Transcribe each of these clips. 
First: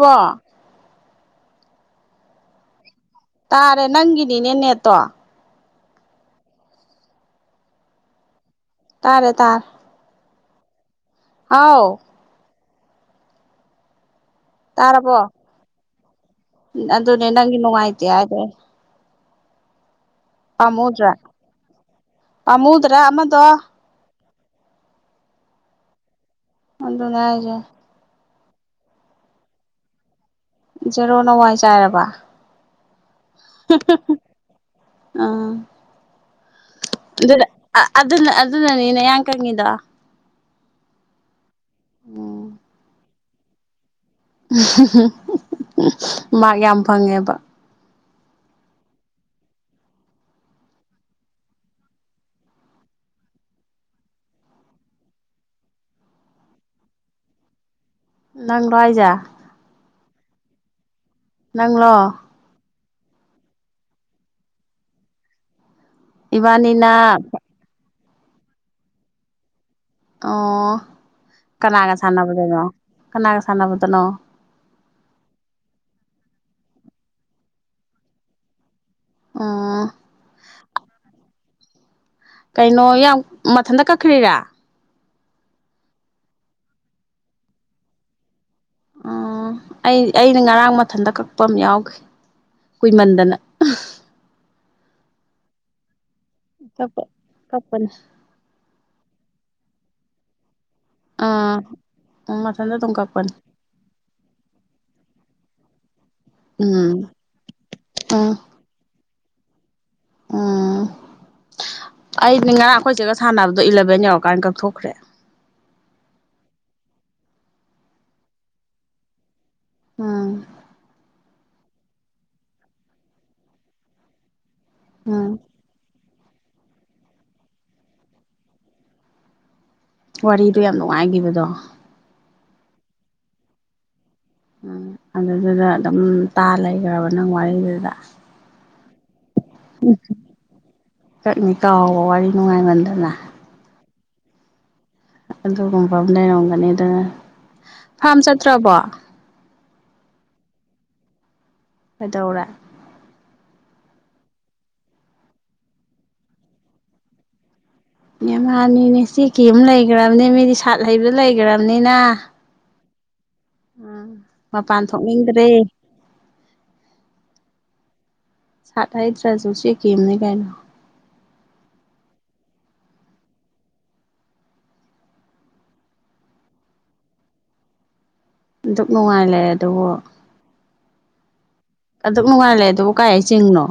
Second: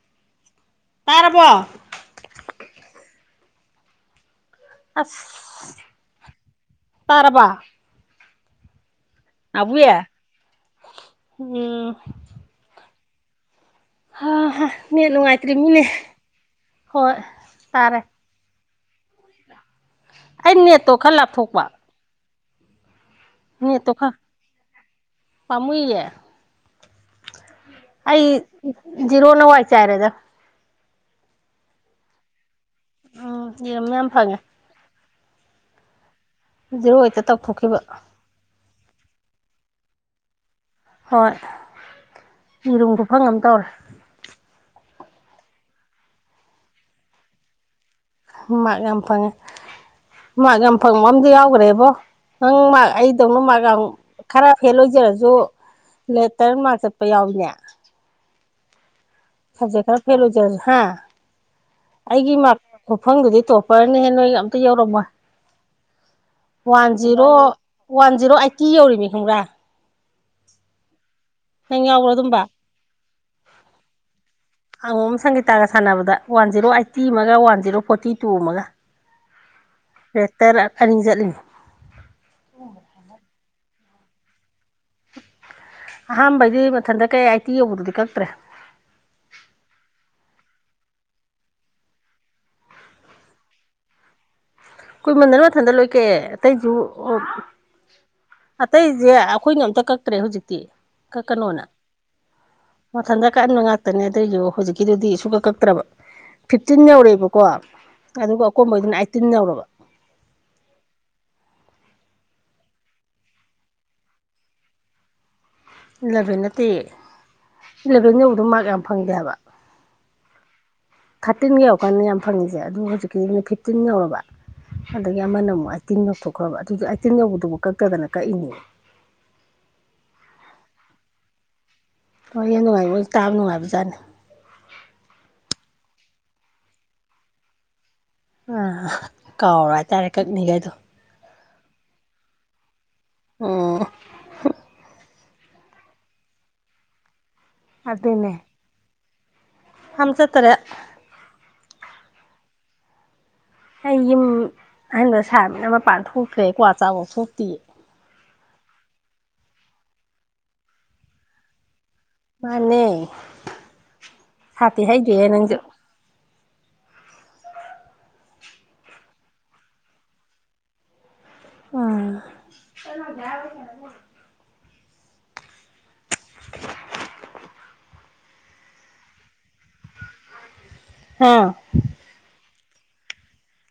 ꯋꯥ ꯄꯥꯔꯕ ꯇꯥꯔꯦ ꯅꯪꯒ ꯑꯁ ꯇꯔꯕꯥ ꯇꯥꯔꯦ ꯇꯥꯔꯦ ꯎꯝ ꯍꯥꯎ ꯍꯥ ꯍꯥ ꯅꯦꯠ ꯇꯥꯔꯕꯣ ꯅꯨꯡꯉꯥꯏꯇ꯭ꯔꯤꯃꯤꯅꯦ ꯍꯣꯏ ꯑꯗꯨꯅꯦ ꯅꯪꯒꯤ ꯇꯥꯔꯦ ꯅꯨꯡꯉꯥꯏꯇꯦ ꯍꯥꯏꯗꯦ ꯑꯩ ꯅꯦꯠꯇꯣ ꯈꯔ ꯂꯥꯞꯊꯣꯛꯄ ꯄꯥꯃꯨꯗꯔꯥ ꯑꯃꯇ ꯅꯦꯠꯇꯣꯈꯥ ꯄꯥꯃꯨꯏꯌꯦ ꯑꯗꯨꯅꯦ ꯍꯥꯏꯖ ꯑꯩ ꯖꯤꯔꯣꯅ ꯋꯥꯏ ꯆꯥꯏꯔꯦꯗꯥ ꯖꯦꯔꯣ ꯅꯋꯥꯏ ꯆꯥꯏꯔꯕ ꯑꯧꯎ ꯌꯔꯨꯝ ꯌꯥꯝ ꯐꯪꯉꯦ ꯎ ꯖꯤꯔꯣ ꯍꯦꯛꯇ ꯑꯗꯨꯅ ꯇꯧꯊꯣꯛꯈꯤꯕ ꯑꯗꯨꯨꯅꯥ ꯑꯠ ꯑꯗꯨꯅꯅꯤ ꯅꯌꯥꯝ ꯀꯪꯉꯤꯗꯣ ꯍꯣꯏ ꯔꯨꯝ ꯈꯨꯐꯪ ꯑꯃꯝ ꯇꯧꯔꯦ ꯃꯥꯛ ꯌꯥꯝ ꯐꯪꯉꯦꯕ ꯃꯥꯛ ꯌꯥꯝ ꯐꯪꯉꯦ ꯃꯥꯛ ꯌꯥꯝ ꯐꯪꯕ ꯑꯝꯗꯤ ꯌꯥꯎꯒꯥꯔꯦꯕꯣ ꯅꯡ ꯃꯥ ꯑꯩꯗꯧꯅ ꯃꯥ ꯈꯔ ꯐꯦꯜ ꯑꯣꯏꯖꯔꯁꯨ ꯂꯦꯇꯔ ꯃꯥꯛ ꯆꯠꯄ ꯌꯥꯎꯏꯅꯦ ꯅꯡꯂꯣ ꯍꯥꯏꯖ ꯍꯧꯖꯤꯛ ꯈꯔꯥ ꯐꯦꯜ ꯑꯣꯏꯖꯔꯥꯁꯨ ꯅꯡꯂꯣ ꯐꯨꯐꯡꯗꯨꯒꯤ ꯇꯣꯞꯄꯔꯅꯤꯍꯦ ꯅꯣꯏ ꯑꯝꯇ ꯌꯧꯔꯝꯃꯣꯏ ꯏꯕꯥꯅꯤꯅ one zero one zero eighty ꯌꯧꯔꯤꯅꯦ ꯈꯡꯕ꯭ꯔꯥ ꯑꯣ ꯀꯅꯥꯒ ꯌꯥꯎꯕ꯭ꯔꯣ ꯑꯗꯨꯝꯕ ꯁꯥꯟꯅꯕꯗꯅꯣ ꯀꯅꯥꯒ ꯁꯥꯟꯅꯕꯗꯅꯣ ꯑꯪꯉꯣꯝ ꯁꯪꯒꯤꯇꯥꯒ ꯁꯥꯟꯅꯕꯗ ꯋꯥꯟ ꯖꯤꯔꯣ ꯑꯥꯏꯠꯇꯤ ꯑꯃꯒ ꯋꯥꯟ ꯖꯤꯔꯣ ꯐꯣꯔꯇꯤ ꯇꯨ ꯑꯃꯒ ꯎꯝ ꯔꯦꯠꯇꯔ ꯑꯅꯤ ꯆꯠꯂꯤꯅꯤ ꯀꯩꯅꯣ ꯌꯥꯝ ꯃꯊꯟꯇ ꯀꯛꯈ꯭ꯔꯤꯔꯥ ꯑꯍꯥꯟꯕꯩꯗꯤ ꯃꯊꯟꯇ ꯀꯩ ꯑꯥꯏꯇꯤ ꯌꯧꯕꯗꯨꯗꯤ ꯀꯛꯇ꯭ꯔꯦ ꯎ ꯑꯩ ꯑꯩꯅ ꯉꯔꯥꯡ ꯃꯊꯟꯇ ꯀꯛꯄ ꯑꯃ ꯌꯥꯎꯈꯤ ꯀꯨꯏꯃꯟꯗꯅ ꯀꯨꯃꯟꯗꯅ ꯃꯊꯟꯗ ꯂꯣꯏꯀꯦ ꯑꯇꯩꯁꯨ ꯀꯛꯄ ꯀꯛꯄꯅꯦ ꯑꯇꯩ ꯏꯦ ꯑꯩꯈꯣꯏꯅ ꯑꯝꯇ ꯀꯛꯇ꯭ꯔꯦ ꯍꯧꯖꯤꯛꯇꯤ ꯀ ꯀꯩꯅꯣꯅ ꯑꯥ ꯎꯝ ꯑꯗꯨꯝ ꯃꯊꯟꯇ ꯀꯛꯄꯅꯦ ꯀꯕ ꯉꯥꯛꯇꯅꯦ ꯑꯗꯨꯏꯁꯨ ꯍꯧꯖꯤꯛꯀꯤꯗꯨꯗꯤ ꯁꯨ ꯀꯛ ꯀꯛꯇ꯭ꯔꯕ ꯐꯤꯐꯇꯤꯟ ꯎꯝ ꯌꯧꯔꯛꯦꯕꯀꯣ ꯎꯝ ꯑꯗꯨꯒ ꯑꯀꯣꯝꯕꯩꯗꯨꯅ ꯑꯥꯏꯠꯇꯤꯟ ꯌꯧꯔꯕ ꯎꯝ [inaudible] ꯑꯩꯗꯤ ꯉꯔꯥꯡ ꯑꯩꯈꯣꯏꯁꯤꯒ ꯁꯥꯟꯅꯕꯗꯣ ꯏꯂꯚꯦꯟ ꯌꯧꯔꯀꯥꯟꯗ ꯀꯛꯊꯣꯛꯈ꯭ꯔꯦ ꯏꯂꯚꯦꯟ ꯅꯠꯇꯦ ꯏꯂꯚꯦꯟꯗꯧꯕꯗ ꯃꯥꯔꯛ ꯌꯥꯝ ꯐꯪꯗꯦ ꯍꯥꯏꯕ ꯑꯝ ꯊꯥꯔꯇꯤꯟ ꯌꯧꯔꯀꯥꯟꯗ ꯌꯥꯝ ꯐꯪꯉꯤꯁꯦ ꯑꯗꯨ ꯍꯧꯖꯤꯛꯀꯤꯅ ꯐꯤꯐꯇꯤꯟ ꯌꯧꯔꯕ ꯑꯗꯒꯤ ꯎꯝ ꯑꯃꯅ ꯑꯃꯨꯛ ꯍꯥꯏ ꯑꯩꯥꯏꯠꯇꯤꯟ ꯌꯧꯊꯣꯛꯈ꯭ꯔꯕ ꯑꯗꯨꯗ ꯑꯥꯏꯇꯤꯟ ꯌꯧꯕꯗꯨꯕꯨ ꯀꯛꯇꯗꯅ ꯀꯛꯏꯅꯦ ꯋꯥꯔꯤꯗꯣ ꯌꯥꯝ ꯅꯨꯡꯉꯥꯏꯒꯤꯕꯗꯣ ꯍꯣꯏ ꯍ ꯅꯨꯡꯉꯥꯏ ꯃꯣꯏ ꯇꯥꯕ ꯅꯨꯡꯉꯥꯏꯕꯖꯥꯠꯅꯤ ꯎꯝ ꯑꯗꯨꯗꯨꯗ ꯑꯗꯨꯝ ꯇꯥ ꯂꯩꯈ꯭ꯔꯕ ꯅꯪ ꯋꯥꯔꯤꯗꯨꯗ ꯑ ꯀꯥꯎꯔ ꯍꯥꯏꯇꯥꯔꯦ ꯀꯛꯅꯤꯒꯗ ꯀꯛꯅꯤ ꯀꯥꯎꯕ ꯋꯥꯔꯤ ꯅꯨꯡꯉꯥꯏꯃꯟꯗꯅ ꯑ ꯑꯗꯨꯒꯨꯝꯕ ꯑꯃ ꯂꯩꯔꯝꯒꯅꯤ ꯑꯗꯨꯅ ꯐꯥꯝ ꯆꯠꯇ꯭ꯔꯕꯣ ꯍꯝꯆ ꯇꯔꯦ ꯀꯩꯗꯧꯔꯦ ꯑꯩ ꯌꯨꯝ ꯑꯍꯟꯥꯟꯕ ꯁꯥꯃꯤꯅ ꯃꯄꯥꯟ ꯊꯣꯛꯈ꯭ꯔꯦ ꯀ꯭ꯋꯥ ꯆꯥꯛꯕꯣꯛ ꯊꯣꯛꯇꯌꯦ ꯏꯃꯥꯟꯅꯤꯅꯦ ꯆꯦ ꯀ ꯑꯃ ꯂꯩꯈ꯭ꯔꯕꯅꯦ ꯃꯤꯗꯤ ꯁꯥꯠ ꯍꯩꯕꯗ ꯂꯩꯈ꯭ꯔꯕꯅꯤꯅ ꯃꯥꯅꯦ ꯎ ꯃꯄꯥꯟ ꯁꯥꯊꯤ ꯍꯩꯗꯦꯍꯦ ꯊꯣꯛꯅꯤꯡꯗ꯭ꯔꯦ ꯅꯪꯁꯨ ꯁꯥꯇ ꯏꯗ꯭ꯔꯥꯖꯣꯁꯤ ꯀꯦꯝꯅꯤ ꯀꯥꯏꯅ ꯑꯥ ꯑꯗꯨꯛ ꯅꯨꯡꯉꯥꯏ ꯂꯩꯑꯦ ꯗꯨꯕꯨ ꯍꯥꯥ ꯑꯗꯨꯝ ꯅꯨꯡꯉꯥꯏꯔ ꯂꯩ ꯑꯗꯨꯕꯨ ꯀꯥꯏ ꯆꯤꯡꯅꯣ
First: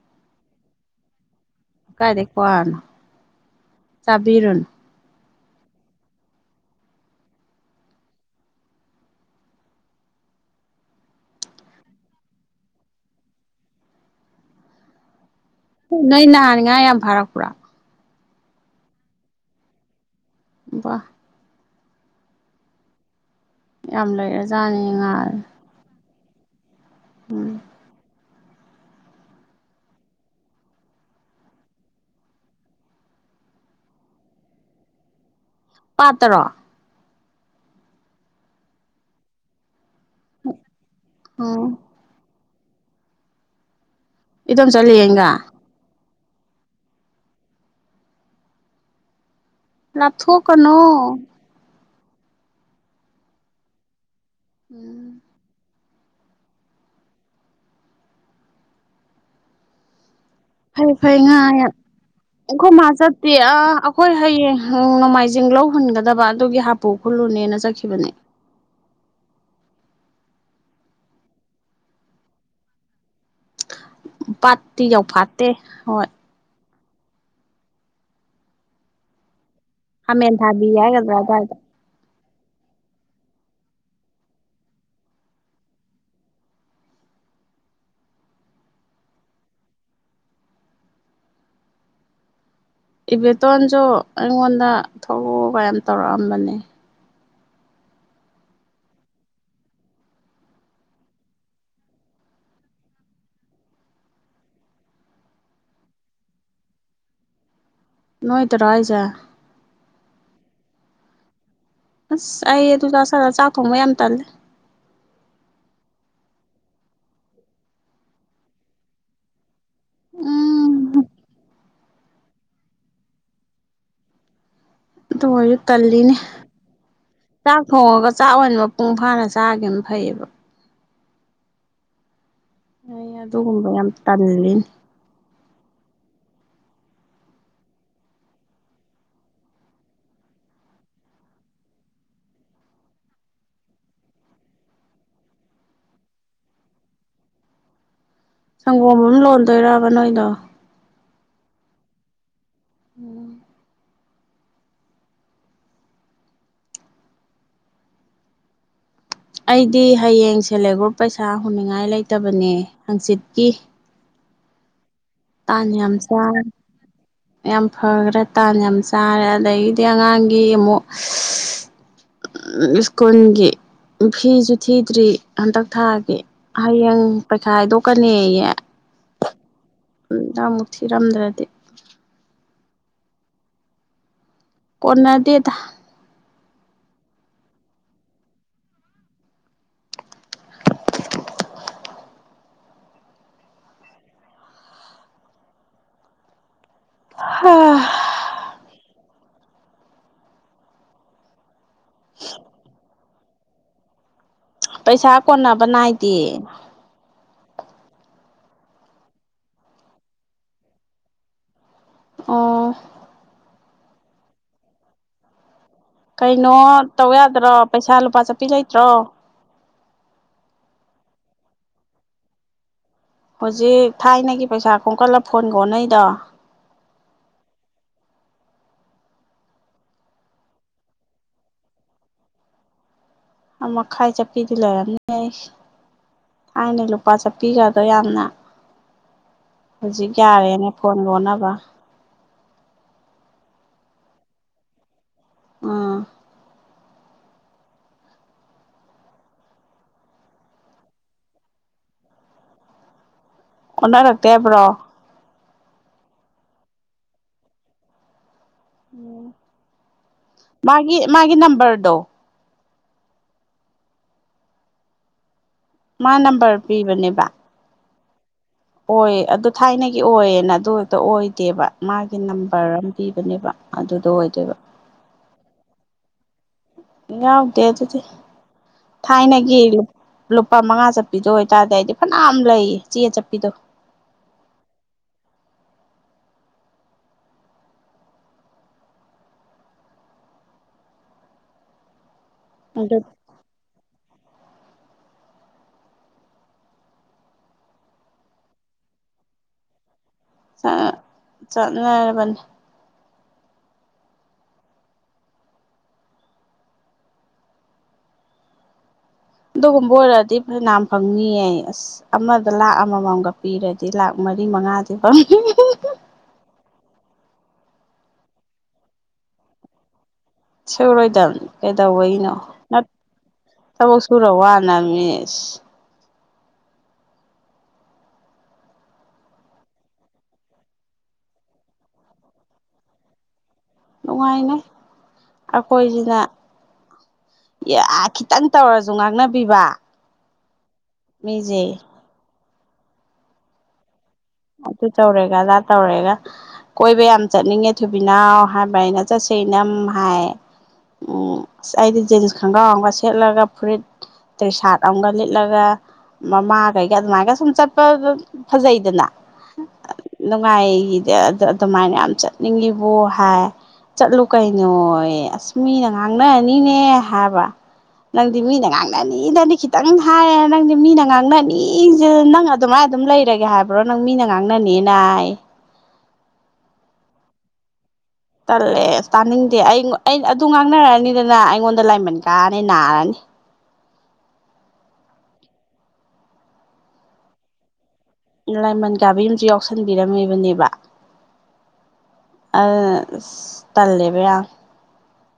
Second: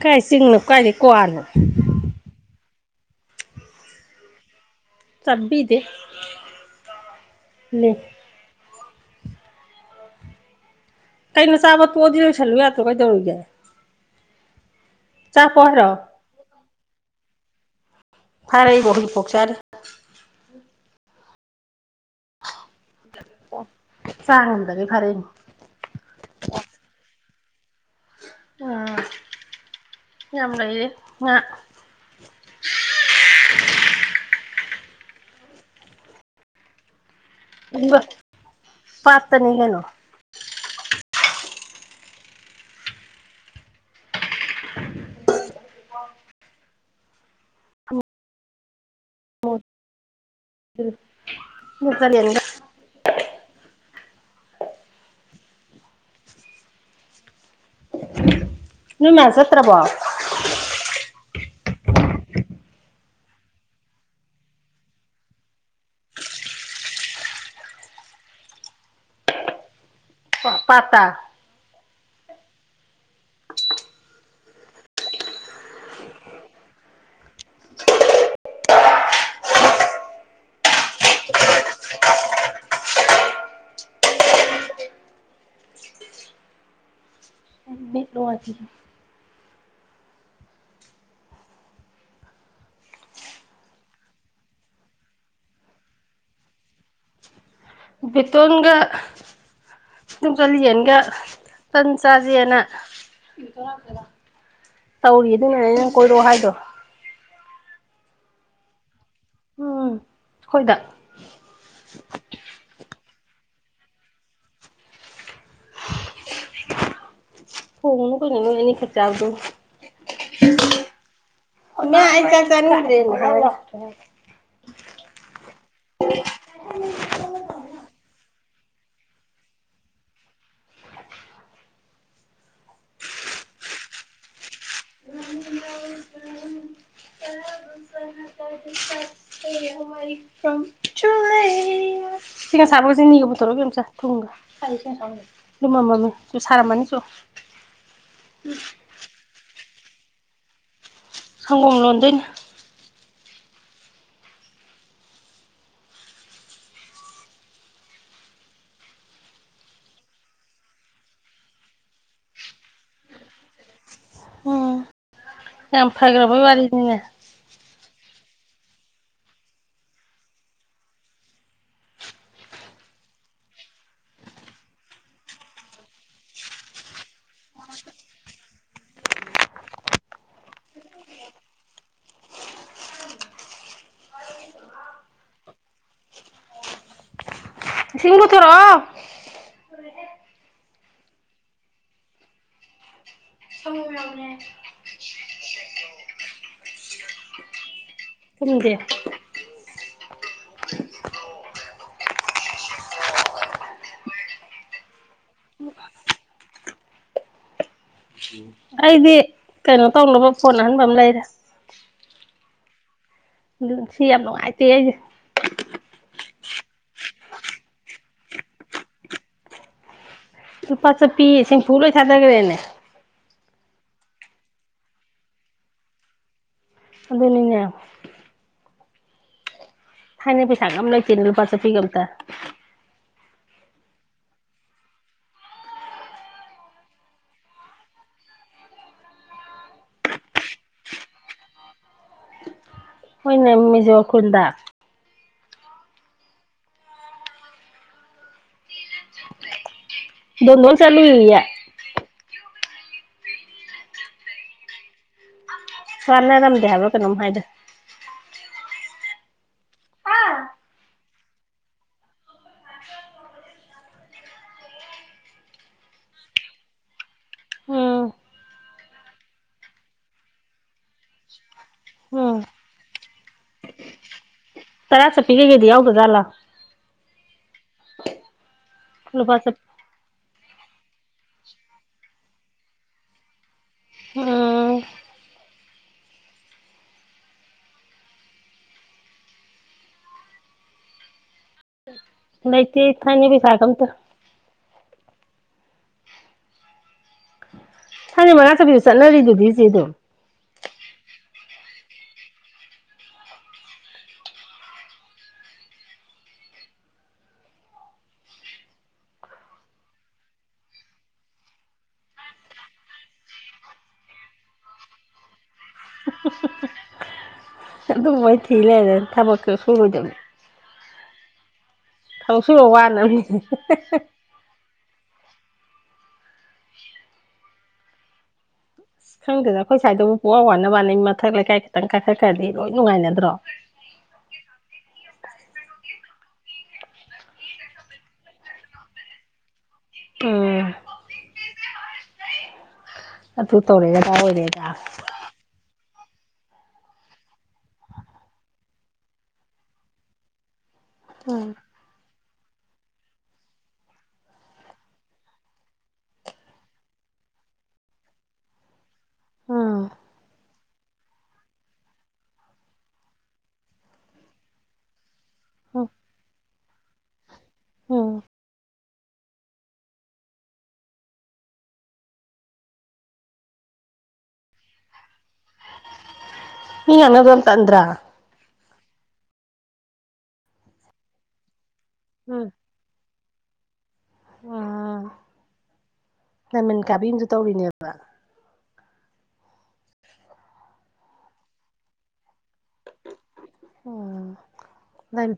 ꯀꯥꯏ ꯁꯤꯁꯤꯡꯅ ꯀꯥꯏꯗꯤ ꯀꯣꯋꯥꯅ ꯇꯕꯤꯔꯣꯟ ꯆꯕꯤꯗ ꯂꯩ ꯀꯩꯅ ꯆꯥꯕ ꯄꯣꯗꯤ ꯌꯣꯏꯁꯜꯂꯨ ꯌꯥꯗ꯭ꯔꯣ ꯀꯩꯗꯧꯔꯨꯒꯏ ꯆꯄꯍꯔ [unintelligible] ꯅꯣꯏ ꯅꯍꯥꯟ ꯉꯥ ꯌꯥꯝ ꯐꯔꯛꯄ꯭ꯔꯣ ꯐꯔꯦ ꯑꯕꯣ ꯍꯧꯖꯤꯛ ꯄꯣꯛꯆꯔꯦ ꯋꯥꯕꯥ ꯌꯥꯝ ꯆꯔ ꯍꯗꯒ ꯂꯩꯔꯖꯥꯠꯅꯤ ꯉꯥ ꯐꯔꯦꯅ ꯎꯝ ꯎ ꯌꯥꯝꯦ ꯑ [unintelligible] ꯄꯥꯇ꯭ꯔꯣ ꯄꯠꯇꯅꯤ ꯍꯦꯅꯣ ꯑꯥꯎ ꯏ ꯑꯗꯨꯝ ꯆꯠꯂꯤ ꯌꯦꯡꯒ ꯂꯥꯞꯊꯣꯛꯀꯅꯣ ꯃꯒꯂꯤꯗ ꯎꯝ ꯅꯣꯏ ꯃ ꯆꯠꯇ꯭ꯔꯕ ꯐꯔꯩ ꯐꯩꯦ ꯉꯥ ꯌꯥꯝ ꯑꯩꯈꯣꯏ ꯃꯥ ꯆꯠꯇꯦ ꯑ ꯑꯩꯈꯣꯏ ꯍꯌꯦꯡ ꯅꯣꯡꯃꯥꯏꯖꯤꯡ ꯂꯧ ꯍꯨꯟꯒꯗꯕ ꯑꯗꯨꯒꯤ ꯍꯥꯄꯨ ꯈꯨ ꯂꯣꯅꯦꯅ ꯆꯈꯈꯤꯕꯅꯦ ꯄꯇꯥ ꯄꯥꯠꯇꯤ ꯌꯥꯎ ꯐꯥꯠꯇꯦ ꯍꯣꯏ ꯍꯃꯦꯦꯟꯟ ꯊꯕꯤ ꯌꯥꯒꯗ꯭ꯔꯥ ꯑꯗ ꯍꯥꯏꯗ ꯇ ꯏꯕꯦꯇꯣꯟꯁꯨ ꯑꯩꯉꯣꯟꯗ ꯊꯣꯛꯂꯎ ꯀꯌꯥꯝ ꯇꯧꯔꯛꯑꯝꯕꯅꯦ ꯠꯇꯒ ꯑꯗꯨꯝ ꯆꯂꯤ ꯌꯦꯅꯒ ꯇꯟ ꯆꯥꯥꯁꯦꯅ ꯇꯧꯔꯤ ꯑꯗꯨꯅꯅꯦ ꯅ ꯅꯪ ꯀꯣꯏꯔꯑꯣ ꯍꯥꯏꯗꯣ ꯅꯣꯏ ꯇ ꯔ ꯍꯥꯏꯖꯦ ꯎꯝ ꯑꯩꯈꯣꯏꯗ ꯑꯁ ꯑꯩ ꯑꯗꯨꯖ ꯁꯥꯗ ꯆꯥꯛ ꯊꯣꯡꯕ ꯌꯥꯝ ꯇꯜꯂꯦ ꯍꯣꯡꯅ ꯀꯅꯅꯅꯤ ꯈꯔꯆꯆꯥ ꯎꯗꯣ ꯑ ꯅ ꯍꯥꯏ ꯆ ꯆꯗ꯭ꯔꯔꯤ ꯑꯣꯏꯣꯏꯁꯨ ꯇꯜꯂꯤꯅꯦ ꯆꯥꯛ ꯊꯣꯡꯉꯒ ꯆꯥꯛ ꯑꯣꯏꯅ ꯃꯄꯨꯡ ꯐꯥꯅ ꯆꯥꯒꯦꯅ ꯐꯩꯌꯦꯕ ꯍ ꯑꯗꯨꯒꯨꯝꯕ ꯌꯥꯝ ꯇꯜꯂꯤꯅꯤ ꯁꯤꯒ ꯁꯕꯒꯁꯤ ꯅꯤꯡꯒ ꯄꯨꯊꯣꯔꯒꯝꯆꯥ ꯊꯨꯡꯒ ꯂꯃꯝ ꯃꯃꯤ ꯁꯨ ꯁꯥꯔꯝꯃꯅꯤꯁꯨ ꯁꯪꯒꯣ ꯑꯃꯅ ꯂꯣꯟꯗ ꯔꯥꯕ ꯅ ꯑꯣꯏꯗ ꯁꯪꯒꯣꯝ ꯂꯣꯟꯗꯣꯏꯅꯦ ꯑꯩꯗꯤ ꯍꯌꯦꯡ ꯁꯦꯜꯐ ꯍꯦꯜꯞ ꯒ꯭ꯔꯨꯞ ꯄꯩꯁꯥ ꯍꯨꯅꯤꯡꯉꯥꯏ ꯂꯩꯇꯕꯅꯦ ꯍꯪꯆꯤꯠꯀꯤ ꯎꯝ ꯇꯥꯟ ꯌꯥꯝ ꯆꯥ ꯐꯈ꯭ꯔꯕꯩ ꯋꯥꯔꯤꯅꯤꯅꯦ ꯌꯥꯝ ꯐꯈ꯭ꯔꯦ ꯇꯥꯟ ꯌꯥꯝ ꯆꯥꯔꯦ ꯑꯗꯒꯤꯗꯤ ꯑꯉꯥꯡꯒꯤ ꯑꯃꯨꯛ ꯎ ꯏꯁꯀꯣꯟꯣꯟꯒꯤ ꯐꯤꯁꯨ ꯊꯤꯗ꯭ꯔꯤ ꯍꯟꯗꯛ ꯊꯥꯒꯤ ꯍꯌꯦꯡ ꯄꯩꯈꯥ ꯍꯥꯏꯗꯣꯛꯀꯅꯤꯌꯦ ꯎꯝ ꯅꯃꯨꯛ ꯊꯤꯔꯝꯗ꯭ꯔꯗꯤ ꯀꯅꯗꯤꯗ ꯏꯁꯤꯡ ꯄꯨꯊꯣꯔꯛꯑꯣ ꯎꯝ ꯊꯝꯖꯦ [inaudible] ꯄꯩꯁꯥ ꯀꯣꯟꯅꯕ ꯅꯥꯏꯗꯦ ꯑꯩꯗꯤ ꯀꯩꯅꯣ ꯇꯧꯅꯕ ꯐꯣꯟ ꯑꯍꯟꯕ ꯑꯃ ꯂꯩꯔꯦ ꯑꯥ ꯎꯝ ꯁꯤ ꯌꯥꯝ ꯅꯨꯡꯉꯥꯏꯇꯦ ꯑꯩꯁꯦ ꯀꯩꯅꯣ ꯇꯧ ꯌꯥꯗ꯭ꯔꯣ ꯄꯩꯁꯥ ꯂꯨꯄꯥ ꯆꯠꯄꯤ ꯂꯩꯇ꯭ꯔꯣ ꯄꯁ ꯄꯤ ꯁꯤ ꯐꯨꯂ ꯁꯥꯥꯗꯒꯔꯦꯅꯦ ꯍꯧꯖꯤꯛ ꯊꯥꯏꯅꯒꯤ ꯄꯩꯁꯥ ꯈꯣꯡꯀꯠꯂ ꯐꯣꯟ ꯀꯣꯅꯩꯗꯣ ꯑꯗꯨꯅꯤꯅꯦ ꯍꯥꯏꯅ ꯄꯩꯁꯥꯒ ꯑꯃ ꯂꯩꯇꯦꯅꯦ ꯂꯨꯄꯥ ꯆꯠꯄꯤꯒ ꯑꯝꯇ ꯃꯈꯥꯏ ꯆꯠꯄꯤꯗꯤ ꯂꯩꯔꯝꯅꯦ ꯑꯩ ꯍꯥꯏꯅꯦ ꯂꯨꯄꯥ ꯆꯠꯄꯤꯒꯗꯣ ꯌꯥꯝꯅ ꯍꯧꯖꯤꯛ ꯌꯥꯔꯦꯅꯦ ꯐꯣꯟ ꯂꯣꯟꯅꯕ ꯍꯣꯏꯅꯦ ꯃꯤꯖꯣꯔ ꯈꯨꯜꯗ ꯑꯥ ꯅꯣꯜ ꯆꯂꯨ ꯏꯌꯦ ꯑꯣꯟꯅ ꯇꯇꯦ ꯄꯨ꯭ꯔꯣ ꯁꯅ ꯂꯝꯗ ꯍꯥꯏꯕ ꯀꯩꯅꯣ ꯃꯗ ꯎ ꯃꯥꯒꯤ ꯃꯥꯒꯤꯦ ꯅꯝꯕꯝꯕꯔꯗꯣ ꯃꯥ ꯅꯝꯕꯔ ꯄꯤꯕꯅꯦꯕ ꯎꯝ ꯑꯣꯏ ꯑꯗꯨ ꯊꯥꯏꯅꯒꯤ ꯑꯣꯏꯌꯦꯅ ꯑꯗꯨ ꯈꯛꯇ ꯑꯣꯏꯗꯦꯕ ꯃꯥꯒꯤ ꯎꯝ ꯅꯝꯕꯔ ꯑꯃ ꯄꯤꯕꯅꯦꯕ ꯑꯗꯨꯗꯣ ꯑꯣꯏꯗꯣꯏꯕ ꯇꯔꯁꯄꯤ ꯒꯗꯤꯎꯒꯒꯂ ꯌꯥꯎꯗꯦ ꯑꯗꯨꯗꯤ ꯂꯨꯄꯥ ꯆꯠ ꯊꯥꯏꯅꯒꯤ ꯂꯨꯄꯥ ꯃꯉꯥ ꯆꯠꯄ ꯆꯠꯄꯤꯗꯣ ꯑꯣꯏꯇꯥꯔꯗꯤ ꯑꯩꯗꯤ ꯐꯅꯌꯥꯝ ꯂꯩꯌꯦ ꯆꯦ ꯆꯠꯄꯤꯗꯣ ꯑ ꯂꯩꯇ ꯏ ꯑꯗꯨ ꯊꯅꯤ ꯄ ꯁꯥꯥꯒꯝꯇ ꯊꯅ ꯃꯉꯅꯥ ꯆꯕꯤꯁꯨ ꯆꯠꯅꯔꯤꯗꯨꯗꯤ ꯁꯤ ꯑꯗꯨꯝ ꯑ ꯆꯅꯤ ꯑꯗꯨꯒꯨꯝꯕ ꯑꯣꯏꯔꯗꯤ ꯐ ꯝ ꯐꯪꯅꯤꯌꯦ ꯑꯁ ꯑꯃꯗ ꯂꯥꯛ ꯑꯃꯃꯝꯒ ꯄꯤꯔꯗꯤ ꯂꯥꯛ ꯃꯔꯤ ꯃꯉꯥꯥꯁꯦ ꯐꯝ [inaudible] ꯑꯗꯨꯃꯥꯏ ꯊ ꯂꯩ ꯊꯃꯛ ꯁꯨꯔꯨ ꯑꯣꯏꯗ ꯁꯨꯔꯣꯏꯗꯕꯅꯤ ꯀꯩꯗꯧꯕꯩꯅꯣ ꯁꯨꯕ ꯋꯥꯅꯕꯅꯤ ꯑꯁ ꯊꯕꯛ ꯁꯨꯔ ꯋꯥꯅꯅꯦ ꯑ [unintelligible] ꯑꯁ ꯈꯪꯗꯦꯗ ꯑꯩꯈꯣꯏ ꯁ꯭ꯏꯗꯕꯨ ꯄꯨꯨꯡꯋꯥ ꯋꯥꯅ ꯋꯥꯅꯩ ꯃꯊꯛ ꯂꯩꯀꯥꯏ ꯈꯤꯇꯪ ꯀꯥꯏꯈꯠꯈ꯭ꯔꯗꯤ ꯂꯣꯏ ꯅꯨꯡꯉꯥꯏꯅꯗ꯭ꯔꯣ ꯅꯨꯡꯉꯥꯏꯅꯩ ꯑꯩꯈꯣꯏꯁꯤꯅ ꯑꯦ ꯈꯤꯇꯪ ꯇꯧꯔꯁꯨ ꯉꯥꯛꯅꯕꯤꯕ ꯑꯣ ꯖꯦ ꯑ ꯇꯕꯨ ꯇꯧꯔꯒ ꯑꯇ ꯆꯧꯔꯦꯒ ꯂꯥ ꯇꯧꯔꯦꯒ ꯀꯣꯏꯕ ꯌꯥꯝ ꯆꯠꯅꯤꯡꯉꯦ ꯊꯨꯕꯤꯅꯥꯎ ꯍꯥꯏꯕ ꯑꯩꯅ ꯆꯠꯁꯦꯅꯝ ꯍꯥꯏ ꯎꯝ ꯑꯁ ꯑꯩꯗꯤ ꯖꯤꯟꯁ ꯈꯣꯡꯒ꯭ꯔꯥꯎꯝꯒ ꯁꯦꯠꯂꯒ ꯐꯨꯔꯤꯠ ꯇꯦ ꯁꯥꯠ ꯑꯃꯝꯒ ꯂꯤꯠꯂꯒ ꯃꯃꯥ ꯀꯩꯒ ꯑꯗꯨꯃꯥꯏꯒ ꯁꯨꯝ ꯆꯠꯄ ꯑꯗꯨ ꯐꯖꯩꯗꯅ ꯎꯝ ꯅꯨꯡꯉꯥꯏꯒꯤꯗꯤ ꯑ ꯑꯗꯨꯃꯥꯏꯅ ꯌꯥꯝ ꯆꯠꯅꯤꯡꯉꯤꯕ ꯍꯥꯏ ꯆꯠꯂꯨ ꯀꯩꯅꯣ ꯑꯁ ꯎꯝ ꯃꯤꯅ ꯉꯥꯡꯅꯔꯅꯤꯅꯦ ꯍꯥꯏꯕ ꯎꯝ ꯅꯪꯗꯤ ꯃꯤꯅ ꯉꯥꯡ ꯑꯅꯤꯗꯗꯤ ꯈꯤꯇꯪ ꯍꯥꯏꯌꯦ ꯅꯪꯗꯤ ꯃꯤꯅ ꯉꯥꯡꯅ ꯑꯅꯤꯁꯤ ꯅꯪ ꯑꯗꯨꯃꯥꯏꯅ ꯑꯗꯨꯝ ꯂꯩꯔꯒꯦ ꯍꯥꯏꯕ꯭ꯔꯣ ꯅꯪ ꯃꯤꯅꯥꯉꯥꯡꯅ ꯅꯦꯅ ꯍꯥꯏ ꯃꯤ ꯑꯉꯗꯣ ꯇꯟ꯭ꯔꯥ ꯇꯜꯂꯦ ꯑꯁ ꯇꯥꯅꯤꯡꯗꯦ ꯑꯩ ꯑꯩ ꯑꯗꯨ ꯉꯥꯡꯅꯔꯛꯑꯅꯤꯗꯅ ꯑꯩꯉꯣꯟꯗ ꯂꯥꯏꯃꯟ ꯎꯝ ꯀꯥꯔꯅꯤ ꯅꯥꯔꯅꯤ ꯎꯝ ꯅꯃꯤꯟ ꯀꯥꯕꯤ ꯑꯃꯁꯁꯨ ꯇꯧꯔꯤꯅꯦꯕ ꯂꯥꯏꯃꯟ ꯀꯥꯕ ꯌꯨꯝꯁꯨ ꯌꯥꯎꯁꯟꯕꯤꯔꯝꯃꯤꯕꯅꯦꯕ ꯎꯝ ꯇꯂꯦꯕꯌꯥ ꯂꯥꯏ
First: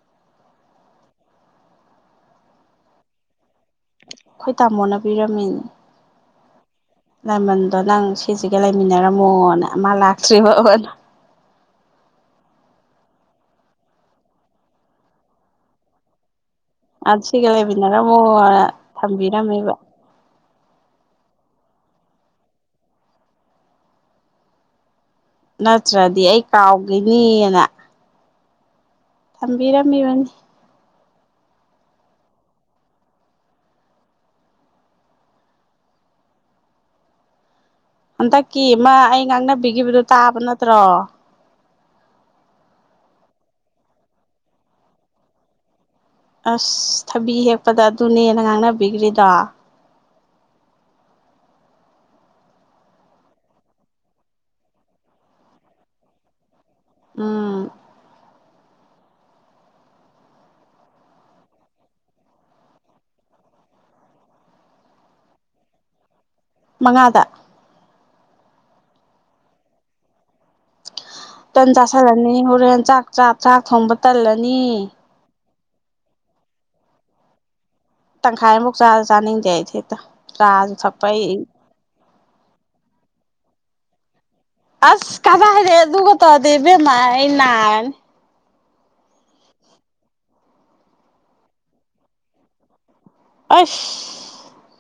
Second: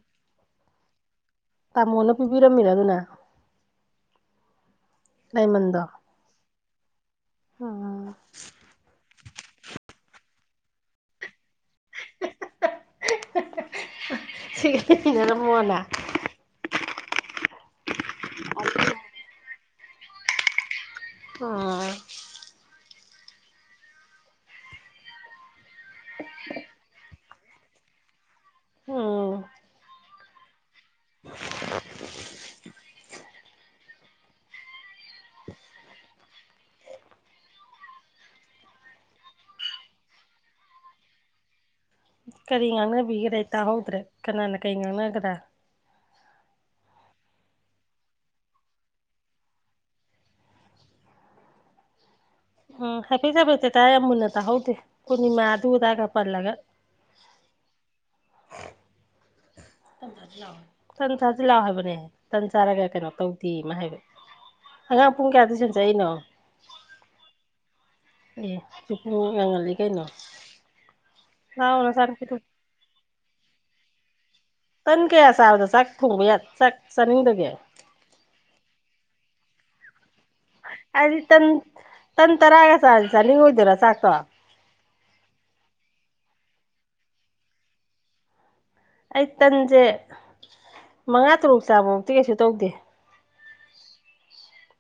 ꯇꯥꯃꯣꯅ ꯄꯤꯕꯤꯔꯝꯃꯤꯔ ꯑꯗꯨꯅ ꯑꯩꯈꯣꯏ ꯇꯥꯃꯣꯅ ꯄꯤꯔꯝꯃꯤꯅꯤ ꯂꯩꯥꯏꯃꯟꯗ ꯂꯥꯏꯃꯟꯗꯣ ꯅꯪ ꯁꯤꯁꯤꯒ ꯂꯩꯃꯤꯟꯅꯔꯝꯃꯣꯅ ꯑꯃ ꯂꯥꯛꯇ꯭ꯔꯤꯕꯅ ꯁꯤꯅꯅ ꯐꯣꯅ ꯁꯤꯒ ꯂꯩꯃꯤꯟꯅꯔꯝꯃꯣ ꯊꯝꯕꯤꯔꯝꯃꯦꯕ ꯑꯣ ꯅꯠꯇ꯭ꯔꯗꯤ ꯑꯩ ꯀꯥꯎꯈꯤꯅꯤꯅ ꯎꯝ ꯊꯝꯕꯤꯔꯝꯃꯤꯕꯅꯤ ꯍꯟꯗꯛꯀꯤ ꯃꯥ ꯑꯩ ꯉꯥꯡꯅꯕꯤꯈꯤꯕꯗꯨꯣ ꯇꯥꯕ ꯅꯠꯇ꯭ꯔꯣ ꯀꯔꯤ ꯉꯥꯡꯅꯕꯤꯒꯦ꯭ꯔꯦ ꯑꯩ ꯇꯥꯍꯧꯗ꯭ꯔꯦ ꯀꯅꯥꯅ ꯀꯔꯤ ꯉꯥꯡꯅꯒꯗ꯭ꯔꯥ ꯑꯁ ꯊꯕꯤ ꯍꯦꯛꯄꯗ ꯑꯗꯨꯅꯦꯅ ꯉꯥꯡꯅꯕꯤꯈ꯭ꯔꯤꯗꯣ ꯎꯝ ꯍꯥꯏꯐꯠꯕꯁꯦ ꯇꯥꯏ ꯌꯥꯝ ꯃꯨꯟꯅ ꯇꯥꯍꯧꯗꯦ ꯄꯨꯔꯅꯤꯃꯥ ꯑꯗꯨ ꯑꯗꯥꯏꯒ ꯄꯜꯂꯒ ꯎꯝ ꯍ ꯟ ꯆꯥꯁꯤ ꯂꯥꯛꯑꯣ ꯍꯥꯏꯕꯅꯦꯍ ꯇꯟ ꯆꯥꯔꯒ ꯀꯩꯅꯣ ꯇꯧꯗꯦ ꯑꯃ ꯍꯥꯏꯕ ꯑꯉꯥꯡ ꯄꯨꯡ ꯀꯌꯥꯗ ꯁꯨꯝ ꯆꯔꯤꯅꯣ ꯃꯉꯥꯗ ꯑꯦ ꯆꯨꯄꯨ ꯉꯡꯍꯜꯂꯤ ꯀꯩꯅꯣ ꯇꯟ ꯂꯥꯛꯑꯣ ꯆꯥꯥꯁꯜꯂꯅꯤ ꯅꯆꯥꯅꯨꯄꯤꯗꯣ ꯍꯣꯔꯦꯟ ꯆꯥꯛ ꯊꯥꯛ ꯊꯣꯡꯕ ꯇꯜꯂꯅꯤ ꯇꯟ ꯀꯌꯥ ꯆꯥꯕꯗ ꯆꯥꯛ ꯊꯣꯡꯕ ꯆꯥꯛ ꯆꯥꯅꯤꯡꯗꯒꯦ ꯇꯪꯈꯥꯏꯃꯨꯛ ꯆꯥꯁꯨ ꯆꯥꯅꯤꯡꯗꯦ ꯑꯩꯁꯦꯛꯇ ꯆꯥꯁꯨ ꯊꯛꯄ ꯑꯩꯗꯤ ꯑꯩ ꯇꯟ ꯇꯟ ꯇꯔ ꯍꯥꯏꯒꯁꯁꯅꯤ ꯍꯣꯏꯗꯔ ꯁꯥꯀ ꯑꯁ ꯀꯖ ꯍꯥꯏꯔꯦ ꯑꯗꯨ ꯀ ꯇꯗꯤ ꯦꯃꯥꯏꯅꯥ ꯑꯩ ꯇꯟꯁꯦ ꯃꯉꯥ ꯇꯔꯨꯛ ꯆꯥꯃꯃꯨꯛꯇꯤ ꯀꯩꯁꯨ ꯇꯧꯗꯦ ꯑꯁ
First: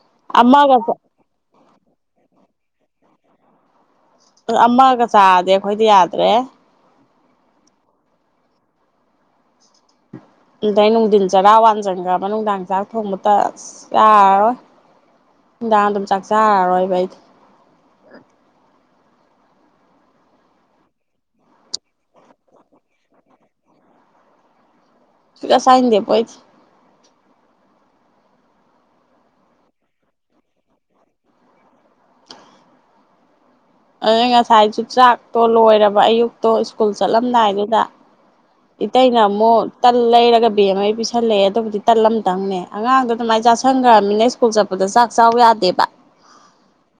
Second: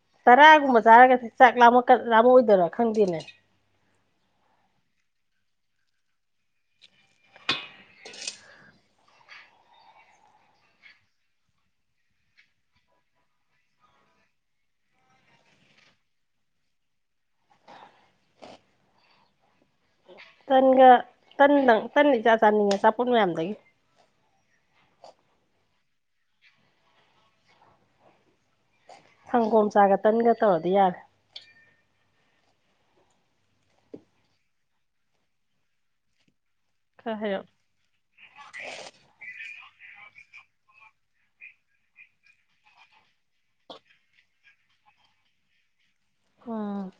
ꯑꯃꯒ ꯆꯔꯥꯒꯨꯝꯕ ꯆꯥꯔꯒ ꯆꯥꯛ ꯂꯥ ꯂꯥꯝꯃꯑꯣꯏꯗꯣꯏꯔꯥ ꯈꯪꯗꯦꯅꯦ ꯑꯁ ꯑꯃꯒ ꯆꯥꯗꯦ ꯑꯩꯈꯣꯏꯗꯤ ꯌꯥꯗ꯭ꯔꯦ ꯑꯗꯩ ꯅꯨꯡꯊꯤꯟ ꯆꯔꯥ ꯋꯥꯟꯖꯪꯈ꯭ꯔꯕ ꯅꯨꯡꯗꯥꯡ ꯆꯥꯛ ꯊꯣꯡꯕꯇ ꯌꯥꯔꯣꯏ ꯟꯗꯥꯥꯡ ꯑꯗꯨꯝ ꯆꯥꯛ ꯆꯥꯔꯔꯣꯏ ꯑꯩꯗꯤ ꯇꯟꯒ ꯇꯟꯗꯪ ꯇꯟꯗꯤ ꯆꯥ ꯆꯥꯅꯤꯡꯉꯦ ꯆꯄꯣꯟ ꯃꯌꯥꯝꯗꯒꯤ ꯇꯗ ꯁꯥꯏꯟꯗꯦ ꯄꯣꯣꯏ ꯁꯪꯒꯣꯝ ꯆꯥꯒ ꯇꯟꯒ ꯇꯧꯔꯗꯤ ꯌꯥꯔꯦ ꯑ ꯉꯁꯥꯏꯁꯨꯨ ꯆꯥꯛꯇꯣ ꯂꯣꯏꯔꯕ ꯑꯌꯨꯛ ꯇꯣ ꯁ꯭ꯀꯨꯜ ꯈꯔ ꯍꯩꯔꯞ ꯆꯠꯂꯝꯗꯥꯏꯗꯨꯗ ꯏꯇꯩꯅ ꯑꯃꯨꯛ ꯇꯟ ꯂꯩꯔꯒ ꯕꯦꯝ ꯑꯃ ꯄꯤꯁꯜꯂꯛꯑꯦ ꯑꯗꯨꯕꯨꯗꯤ ꯇꯟ ꯑꯃꯇꯪꯅꯦ ꯑꯉꯥꯡꯗꯣ ꯑꯗꯨꯃꯥꯏꯅ ꯆꯥꯥꯁꯟꯈ꯭ꯔꯕꯅꯤꯅ ꯁ꯭ꯀꯨꯜ ꯆꯠꯄꯗ ꯑꯗꯣ ꯆꯥꯛ ꯆ ꯌꯥꯗꯦꯕ ꯑꯥ